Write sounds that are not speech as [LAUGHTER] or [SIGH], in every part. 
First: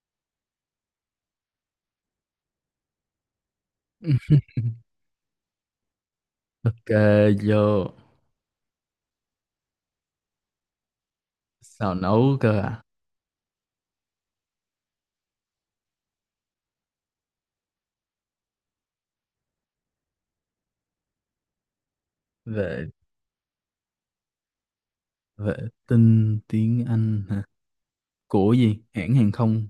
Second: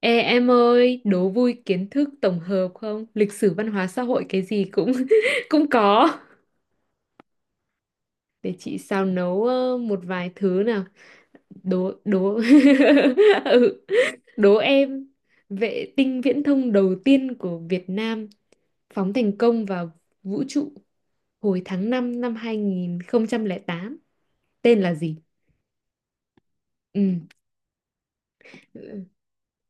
Ê em ơi, đố vui kiến thức tổng hợp không? Lịch sử văn hóa xã hội cái gì [LAUGHS] cũng [LAUGHS] cũng có. Ok. Vô. Để chị xào nấu một vài thứ nào. Đố Xào đố. nấu cơ à? [LAUGHS] Ừ. Đố em, vệ tinh viễn thông đầu tiên của Việt Nam phóng thành công vào vũ trụ hồi tháng 5 năm hai vệ nghìn không trăm lẻ tám tên là gì? vệ tinh tiếng Ừ. Anh hả? Của gì, hãng hàng không?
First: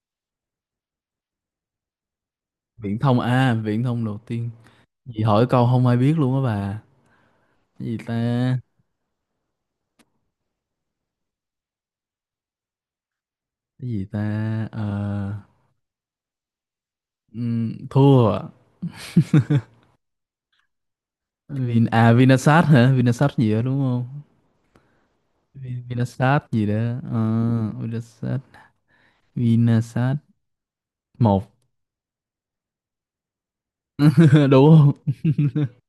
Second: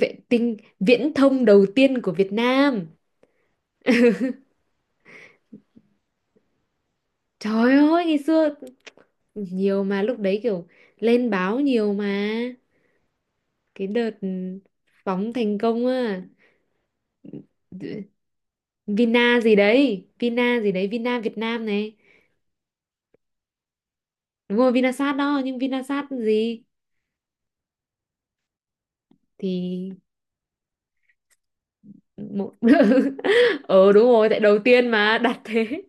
Vệ tinh viễn thông đầu tiên của Việt Nam. Viễn thông à, viễn thông đầu tiên? Gì hỏi câu không ai biết luôn á bà. Trời cái gì ơi, ta ngày xưa nhiều mà lúc đấy kiểu lên báo nhiều mà, cái cái gì đợt ta phóng Ờ, thành công á. ừm, Thua à? Vina gì đấy, Vina gì đấy, Vina Việt Nam này. Vinasat hả? Vinasat gì đó đúng không? Đúng rồi, Vinasat đó, nhưng Vinasat Vinasat gì? gì đó. Ờ, Vinasat Thì Vinasat một. một. [LAUGHS] Ờ Đúng rồi, tại [LAUGHS] đầu đúng tiên không? mà đặt [LAUGHS] thế,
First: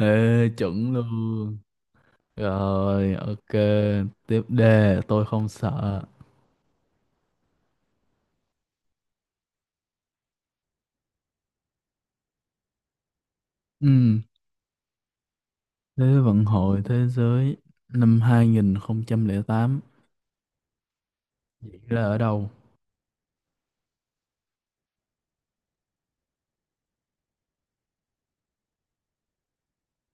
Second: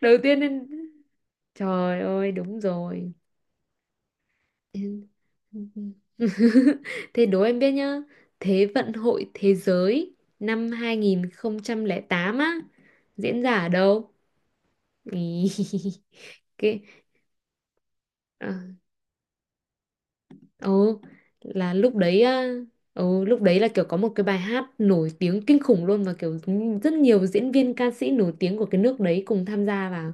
đầu tiên Ê, nên, chuẩn luôn. trời ơi, đúng rồi. Rồi, ok. Tiếp đề, tôi không sợ. [LAUGHS] Thế đố em biết nhá. Thế vận hội thế giới năm 2008 á diễn ra ở đâu? Ừm, Ý. Thế [LAUGHS] vận Cái hội thế giới năm ờ, 2008 ồ, là diễn lúc ra ở đấy đâu? á, lúc đấy là kiểu có một cái bài hát nổi tiếng kinh khủng luôn, và kiểu rất nhiều diễn viên ca sĩ nổi tiếng của cái nước đấy cùng tham gia vào.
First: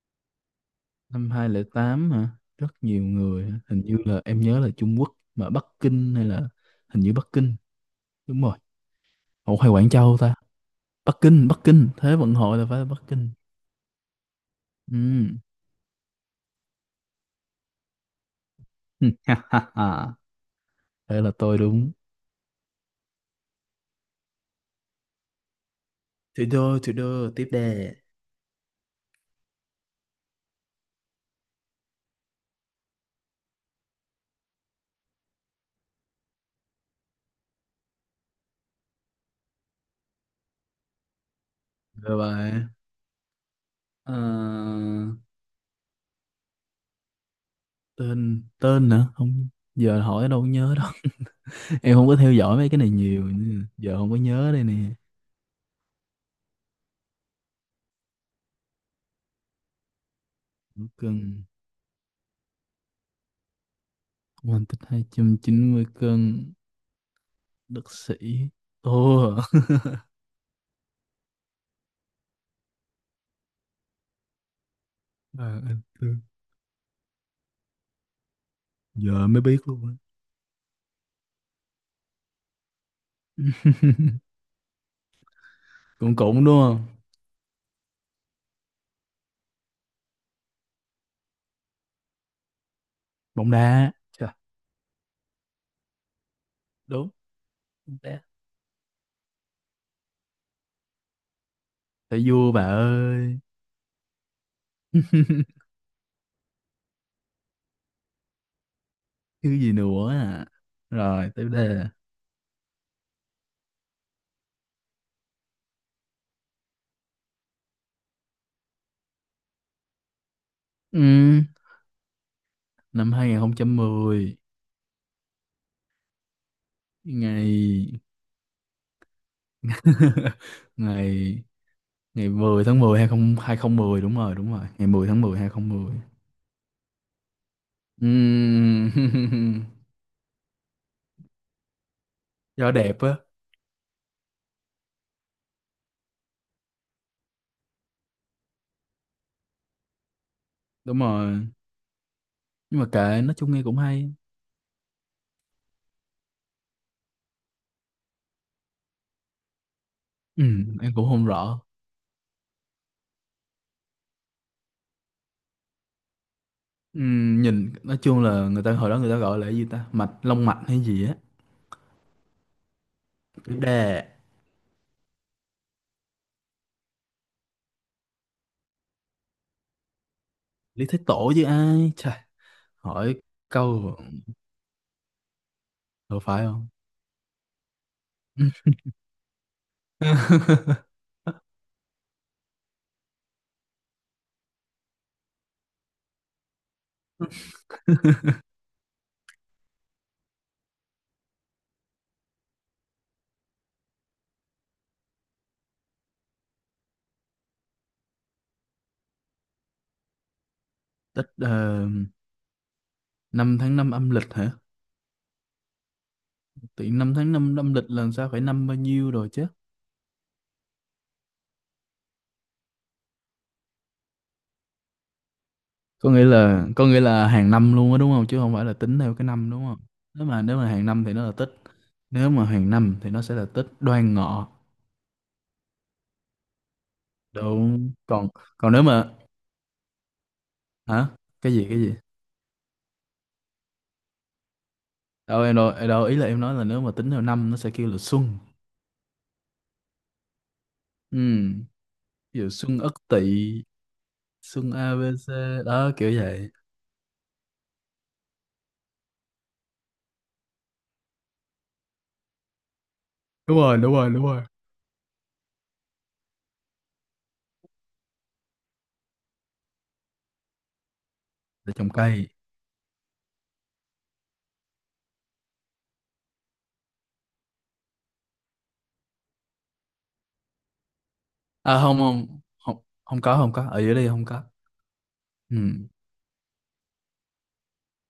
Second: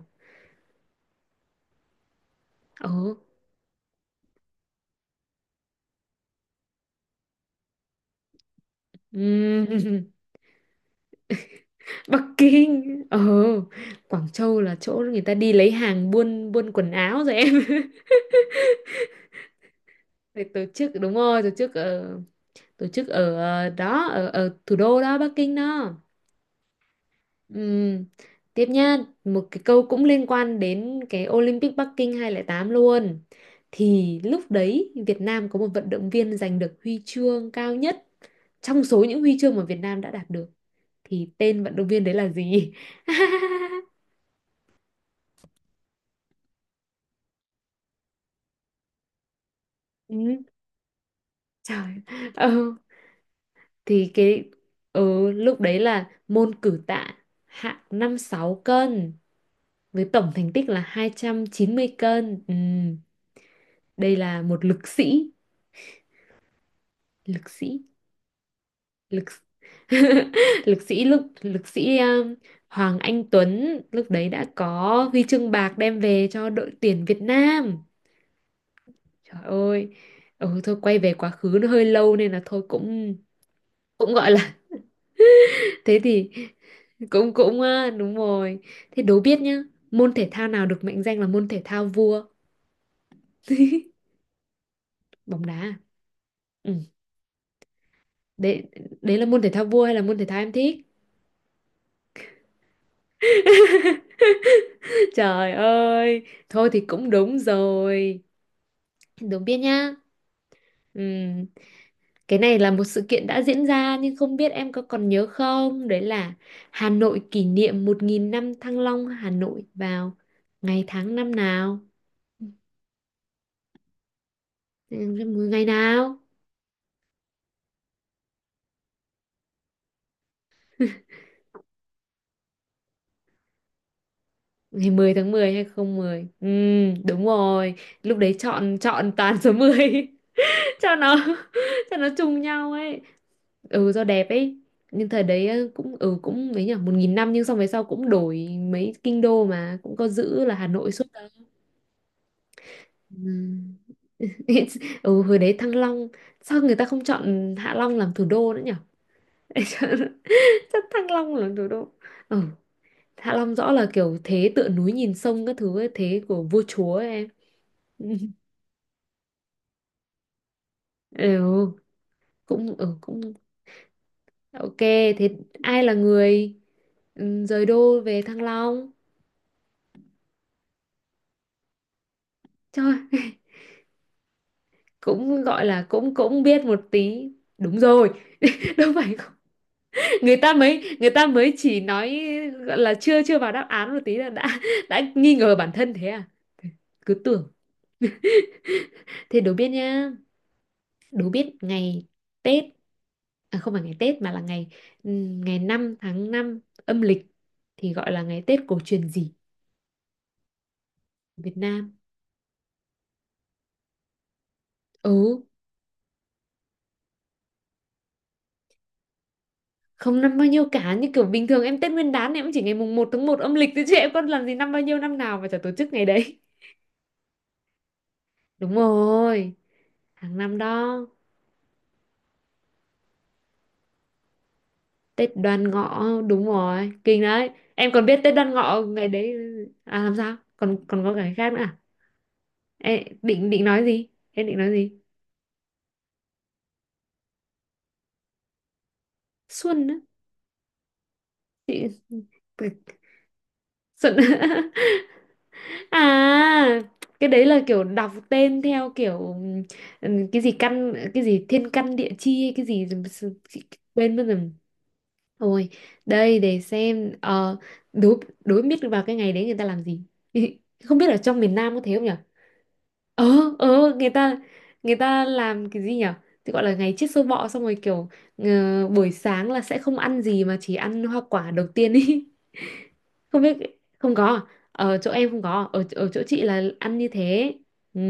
Năm hai không không tám hả? Rất nhiều Ồ. người, hả? Hình như là em nhớ là Trung Quốc, mà Bắc Kinh hay là hình như Bắc Kinh, đúng rồi. Ủa ừm, hay Quảng Châu [LAUGHS] ta? Bắc Kinh, Bắc Kinh, thế Bắc vận hội là phải là Bắc Kinh. Ồ, Kinh. Quảng Châu là chỗ người ta Ừm, đi lấy hàng, buôn buôn quần áo rồi em. [LAUGHS] [LAUGHS] Thì tổ chức, đúng Thế là rồi, tổ tôi chức đúng. ở, ở thủ đô đó, Bắc Kinh đó. Thủ đô, tiếp đề. Ừm. Tiếp nha, một cái câu cũng liên quan đến cái Olympic Bắc Kinh 2008 luôn, thì lúc đấy Việt Nam có một vận động viên giành được huy chương cao nhất trong số những huy chương mà Việt Nam đã đạt được, thì tên vận động viên đấy Bye là bye. gì? [LAUGHS] Ờ, tên tên nữa không, giờ hỏi đâu Ừ, có nhớ đâu. [LAUGHS] trời. em không có theo dõi mấy Ừ, cái này nhiều nên giờ không thì có cái nhớ đây nè. Lúc đấy là môn cử tạ, hạng 56 cân, với tổng thành tích là Một hai trăm cân, chín mươi cân. Ừm. Đây là quan một tích lực sĩ, 290 cân, lực sĩ, đất sĩ, lực ô. [LAUGHS] Lực sĩ, Hoàng Anh Tuấn, lúc đấy đã có huy [LAUGHS] à, chương bạc anh đem Tư. về cho đội tuyển Việt Nam. Giờ mới Trời biết luôn ơi. á. Ừ, thôi, quay về quá khứ nó hơi lâu nên là thôi, cũng cũng gọi [LAUGHS] là, [LAUGHS] thế cũng thì cũng đúng không? cũng cũng đúng rồi. Thế đố biết nhá, môn thể thao nào được mệnh danh là môn thể thao vua? Bóng đá. Chà, Bóng đá? À? Ừ. đúng, bóng đá Đấy, đấy là môn thể thao vua hay là môn thể thao em thích? phải vua bà ơi. [LAUGHS] [LAUGHS] Trời ơi, thôi thì cũng đúng rồi, đúng, thứ biết gì nhá. nữa à, rồi Ừm, tiếp đề. cái này là một sự kiện đã diễn ra nhưng không biết em có còn nhớ không, đấy là Hà Nội kỷ niệm 1.000 năm Thăng Long Hà Nội vào ngày tháng năm ừ, nào? Năm 2010. Ừ, ngày nào? ngày [LAUGHS] [LAUGHS] ngày. Ngày 10 tháng 10 20 2010, đúng rồi, đúng rồi. Ngày Ngày 10 10 tháng tháng 10 10 hay không một không không. mười? Ừ, đúng rồi, lúc đấy chọn, chọn toàn số Ừm, [LAUGHS] mười, [LAUGHS] cho nó, [LAUGHS] cho nó trùng do nhau đẹp ấy. á, Ừ, do đẹp ấy, nhưng thời đấy cũng ừ cũng mấy nhỉ, 1.000 năm, nhưng xong về sau cũng đổi mấy kinh đô mà cũng có giữ là Hà Nội đúng suốt đâu. rồi. Nhưng mà kệ, nói chung nghe Ừm. cũng hay. [LAUGHS] Ừ, hồi đấy Thăng Long, sao người ta không chọn Hạ Long làm thủ đô nữa nhỉ? [LAUGHS] Chắc Em cũng Thăng không Long làm rõ. thủ đô, ừ, Hạ Long rõ là kiểu thế tựa núi nhìn sông các thứ ấy, thế của vua chúa ấy, em. Nhìn nói chung [LAUGHS] là người ta hồi đó người ta gọi là cái gì ta? Mạch, long mạch hay gì á. Ừ, cũng ừ cũng Đè, ok. Thế ai là người, ừ, rời đô về Thăng Long? Lý Thái Tổ chứ ai. Trời, Trời, hỏi câu cũng gọi là cũng đâu cũng phải biết không? một tí. Đúng rồi. [LAUGHS] [LAUGHS] Đâu phải không? Người ta mới, người ta mới chỉ nói, gọi là chưa, chưa vào đáp án một tí là đã [LAUGHS] đã nghi ngờ bản thân thế à? Cứ tưởng. Thế đố biết nhá, đố biết ngày Tết, à không phải ngày Tết, mà là ngày, ngày 5 tháng 5 âm lịch, thì gọi là ngày Tết cổ truyền gì Tết, ở Việt Nam? 5 tháng 5 âm lịch hả? Ừ, Tự nhiên 5 tháng năm âm lịch là sao, phải năm bao nhiêu rồi chứ? không năm bao nhiêu cả, như kiểu bình thường em Tết Nguyên đán em cũng chỉ ngày mùng 1 tháng 1 âm lịch thôi, chứ em có làm gì năm bao nhiêu, năm nào mà chả tổ chức ngày có nghĩa đấy. là có nghĩa là hàng năm luôn á đúng không, chứ không phải là Đúng tính theo cái năm rồi, đúng không? nếu hàng mà nếu năm mà hàng năm đó. thì nó là tích. Nếu mà hàng năm thì nó sẽ là tích đoan ngọ, Tết Đoan Ngọ, đúng rồi, kinh đấy, em đúng. còn biết Còn Tết Đoan còn Ngọ nếu ngày mà... đấy à? Làm sao, còn còn Hả? có cái khác Cái nữa gì, à? cái gì? Em định định nói gì, em định nói gì? Đâu em, ý là em nói là nếu mà tính theo năm nó sẽ kêu là xuân. Xuân á? Ừ, Chị. ví dụ xuân Ất Tỵ, Xuân. [LAUGHS] xuân a ABC đó, kiểu vậy. À, cái đấy là kiểu đọc tên theo kiểu, cái gì căn, cái gì thiên căn địa chi hay cái gì, Đúng chị rồi, đúng rồi, quên mất đúng rồi. rồi. Thôi, đây để xem đố, đố biết vào cái ngày đấy người ta làm gì. [LAUGHS] Không biết ở trong miền Để Nam có trồng thế không nhở? cây. Ờ, người ta, người ta làm cái gì nhở? Thì gọi là ngày chết sâu bọ, xong rồi kiểu, ờ, buổi sáng là sẽ không ăn gì mà chỉ ăn hoa quả đầu À tiên không, không, ý. không, [LAUGHS] không có, Không không biết, có ở dưới đây, không không có à? có. Ở chỗ em không có, Ừ, à? Ở, ở chỗ chị là ăn như thế. Ừ.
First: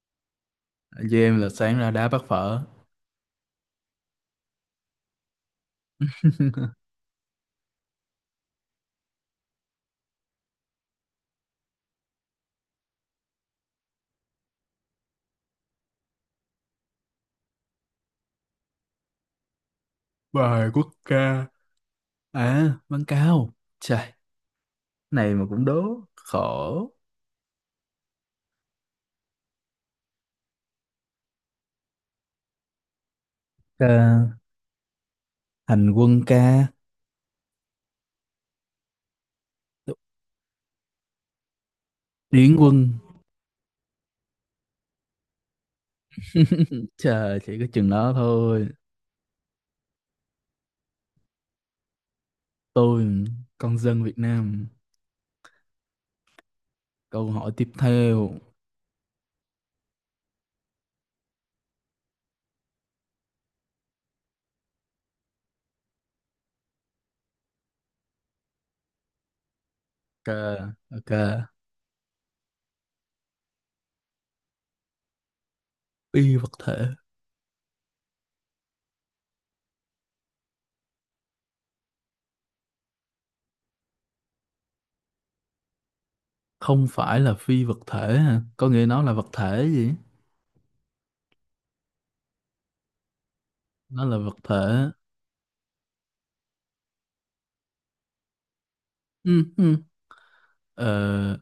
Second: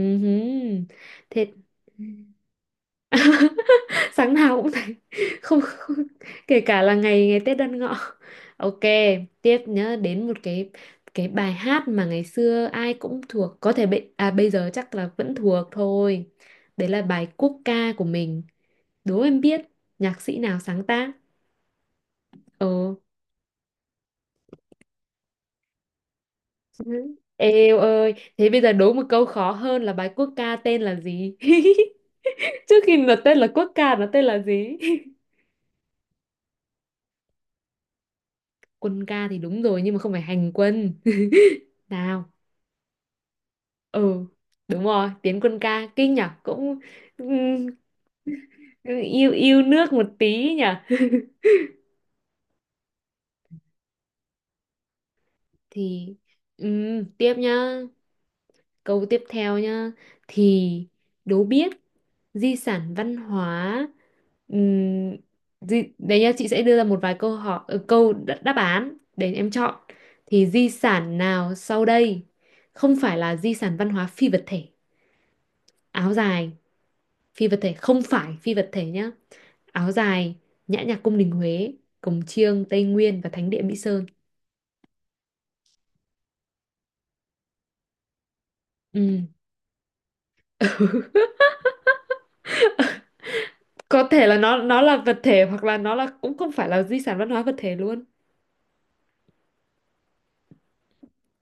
với em là Thế, sáng ra đá bát phở. [LAUGHS] sáng nào cũng thấy. [LAUGHS] Không, không, [LAUGHS] kể cả là ngày, ngày Tết Đoan Ngọ. Ok, tiếp, nhớ đến một cái bài hát mà ngày xưa ai cũng thuộc, có thể bị à bây giờ chắc là vẫn thuộc thôi, đấy là bài quốc ca của mình, đố em biết nhạc sĩ nào bài sáng quốc tác? ca. À, Ờ. Văn Cao. Trời, này mà cũng đố. Khổ. [LAUGHS] Eo ơi, thế bây giờ đố một câu khó hơn là bài quốc ca tên là gì? [LAUGHS] Trước khi nó tên là quốc Ờ, ca, nó tên là gì? Hành quân ca, [LAUGHS] Quân ca thì đúng rồi, nhưng mà không phải hành quân. [LAUGHS] Nào. điển quân. Ừ, đúng rồi, Tiến Quân ca, kinh nhở, cũng [LAUGHS] Trời, chỉ ừm, có chừng đó thôi. yêu yêu nước một tí nhở. Tôi, con dân Việt Nam. Thì, Câu tiếp hỏi nhá, tiếp theo. câu tiếp theo nhá, thì đố biết di sản văn hóa, ừm, đấy nhá, chị sẽ đưa ra một vài câu hỏi, câu đáp án để em chọn, Ok, thì di ok. sản nào sau đây không phải là di sản văn hóa phi vật thể: áo Phi dài, vật thể. phi vật thể, không phải phi vật thể nhá, áo dài, nhã nhạc cung đình Huế, cồng chiêng Tây Nguyên và thánh địa Mỹ Sơn. Không phải là phi vật thể hả? Có nghĩa nó là Ừ. vật thể gì? [LAUGHS] Nó Có là thể là vật nó thể. là vật thể, hoặc là nó là cũng không phải là di sản văn hóa vật thể luôn, Ừ, ừ. Ờ,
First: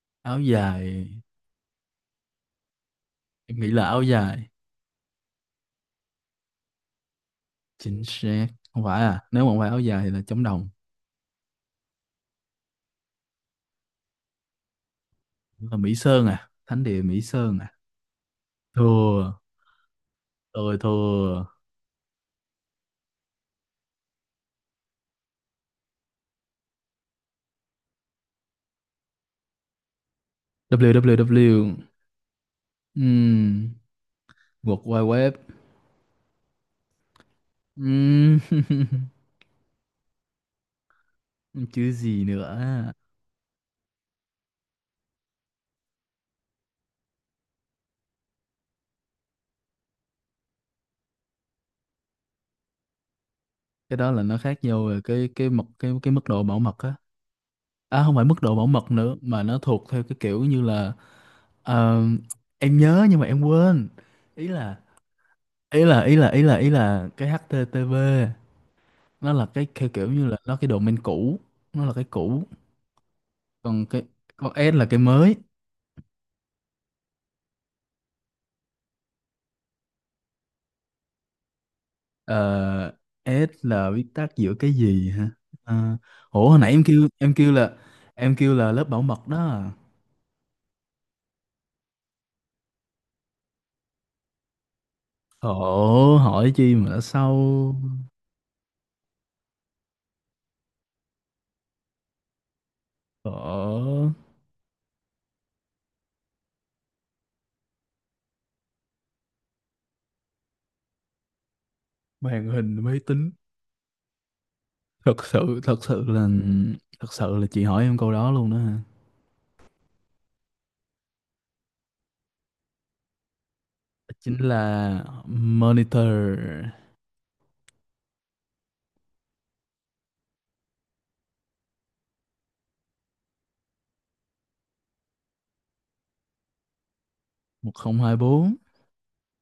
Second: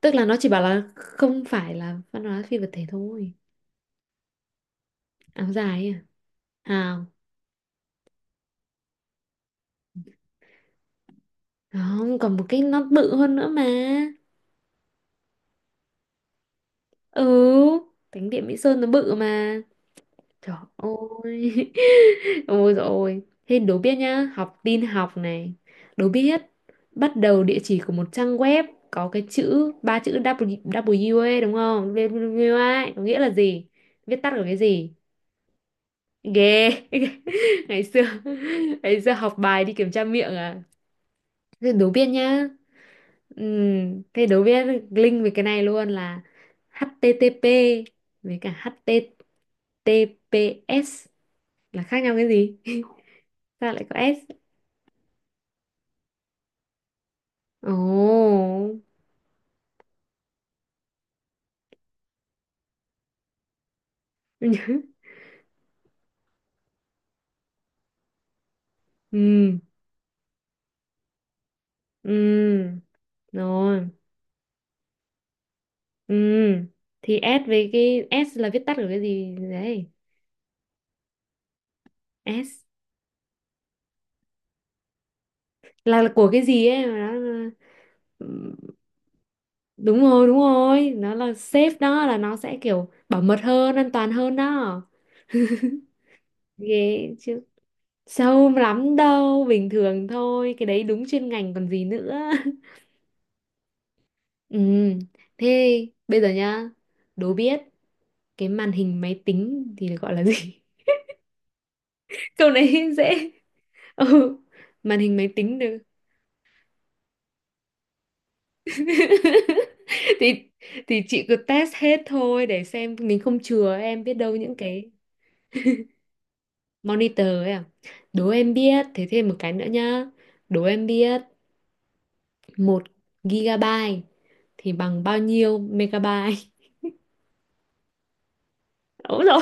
tức là nó Áo chỉ bảo là dài. không phải là văn hóa phi vật thể thôi. Em nghĩ là áo dài. Áo dài ấy à? Chính xác. Không phải à? Nếu mà không phải áo dài thì là chống đồng. À, không, còn một cái nó bự hơn nữa mà. Đúng là Mỹ Sơn à, thánh địa Mỹ Ừ, Sơn à? thánh địa Mỹ Sơn nó bự Thua, mà. Trời tôi thua. ơi. [LAUGHS] Ôi dồi ôi. Thế đố biết nhá, học tin học này. Đố biết bắt đầu địa chỉ của một trang web có cái chữ ba chữ W, W ấy đúng www. không? W W ấy, có nghĩa là gì? um Viết tắt của cái World gì? Wide Web. Ghê. [LAUGHS] Ngày xưa, Ừm, ngày [LAUGHS] xưa học bài đi kiểm tra miệng à. Thế đố chứ biết gì nhá. nữa. Thế đố biết, link về cái này luôn, là HTTP với cả HTTPS là khác nhau cái gì? Sao lại Cái có đó là S? nó khác nhau về cái mật, cái mức độ bảo mật á. Ồ. À không phải mức độ bảo mật nữa, mà nó thuộc theo cái kiểu như là, ờ, em nhớ nhưng mà em quên. Ý là [LAUGHS] ý là ý là ý là ý là cái HTTP nó là Ừ. cái theo kiểu như là nó cái domain cũ, nó là cái cũ. Ừ. Còn Rồi. cái con S là cái mới. Ừ. Thì S, với cái S là viết tắt của cái gì đấy? S Ờ, S là viết tắt giữa cái gì hả? Ờ, là của cái ủa hồi gì nãy em ấy mà kêu, nó là- Ừ, em kêu là lớp bảo mật đó. À. Đúng rồi, nó là safe đó, là nó sẽ kiểu bảo mật hơn, an toàn hơn đó. Khổ hỏi chi mà đã Ghê chứ. sâu. Sâu lắm đâu, bình thường thôi, cái đấy đúng chuyên ngành còn gì nữa. [LAUGHS] Khổ. Ừ. Thế bây giờ nhá, đố biết cái màn hình máy tính thì được gọi là gì? Màn Câu này hình [LAUGHS] máy dễ. tính. Ừ, màn hình Thật máy tính sự được. thật sự là Thật sự là chị hỏi em câu đó luôn đó hả? [LAUGHS] thì thì chị cứ test hết thôi, để xem mình, không chừa em, biết đâu Chính những cái là monitor. monitor ấy à. Đố em biết, thế thêm một cái nữa nhá, đố em biết một gigabyte thì bằng bao nhiêu megabyte? [LAUGHS] Một một không không hai bốn. Đúng rồi,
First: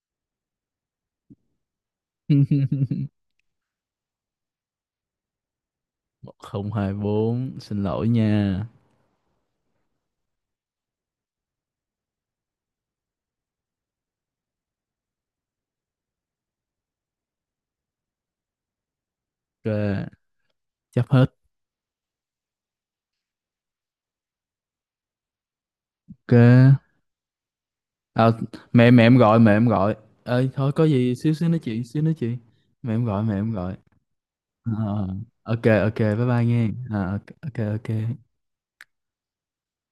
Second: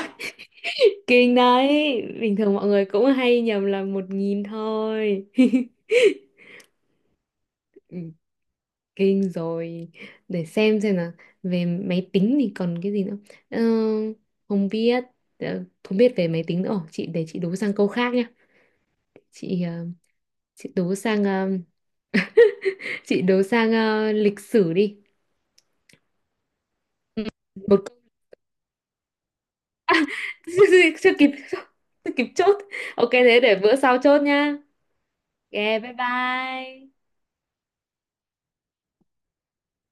kinh đấy, bình thường mọi người cũng [LAUGHS] hay nhầm là 1.000 thôi. [LAUGHS] một không hai bốn, xin Ừ, lỗi nha. kinh rồi, để xem là về máy tính thì còn cái gì nữa. Ờ, không biết, không biết về máy tính nữa. Ồ, chị để chị đố sang câu khác nhá, chị ờ, Ok, chị đố chấp sang hết. ờ, chị đố sang lịch sử đi, Ok. một câu- À, mẹ mẹ em gọi, mẹ em gọi ơi, thôi có [LAUGHS] chưa gì kịp, xíu xíu nói chuyện xíu, chưa nói kịp chuyện, chốt. mẹ em Ok, gọi mẹ thế em để bữa gọi sau chốt nhá, Ờ, ok, ok, bye ok, bye bye nghe. bye Ờ, ok, ok, ok.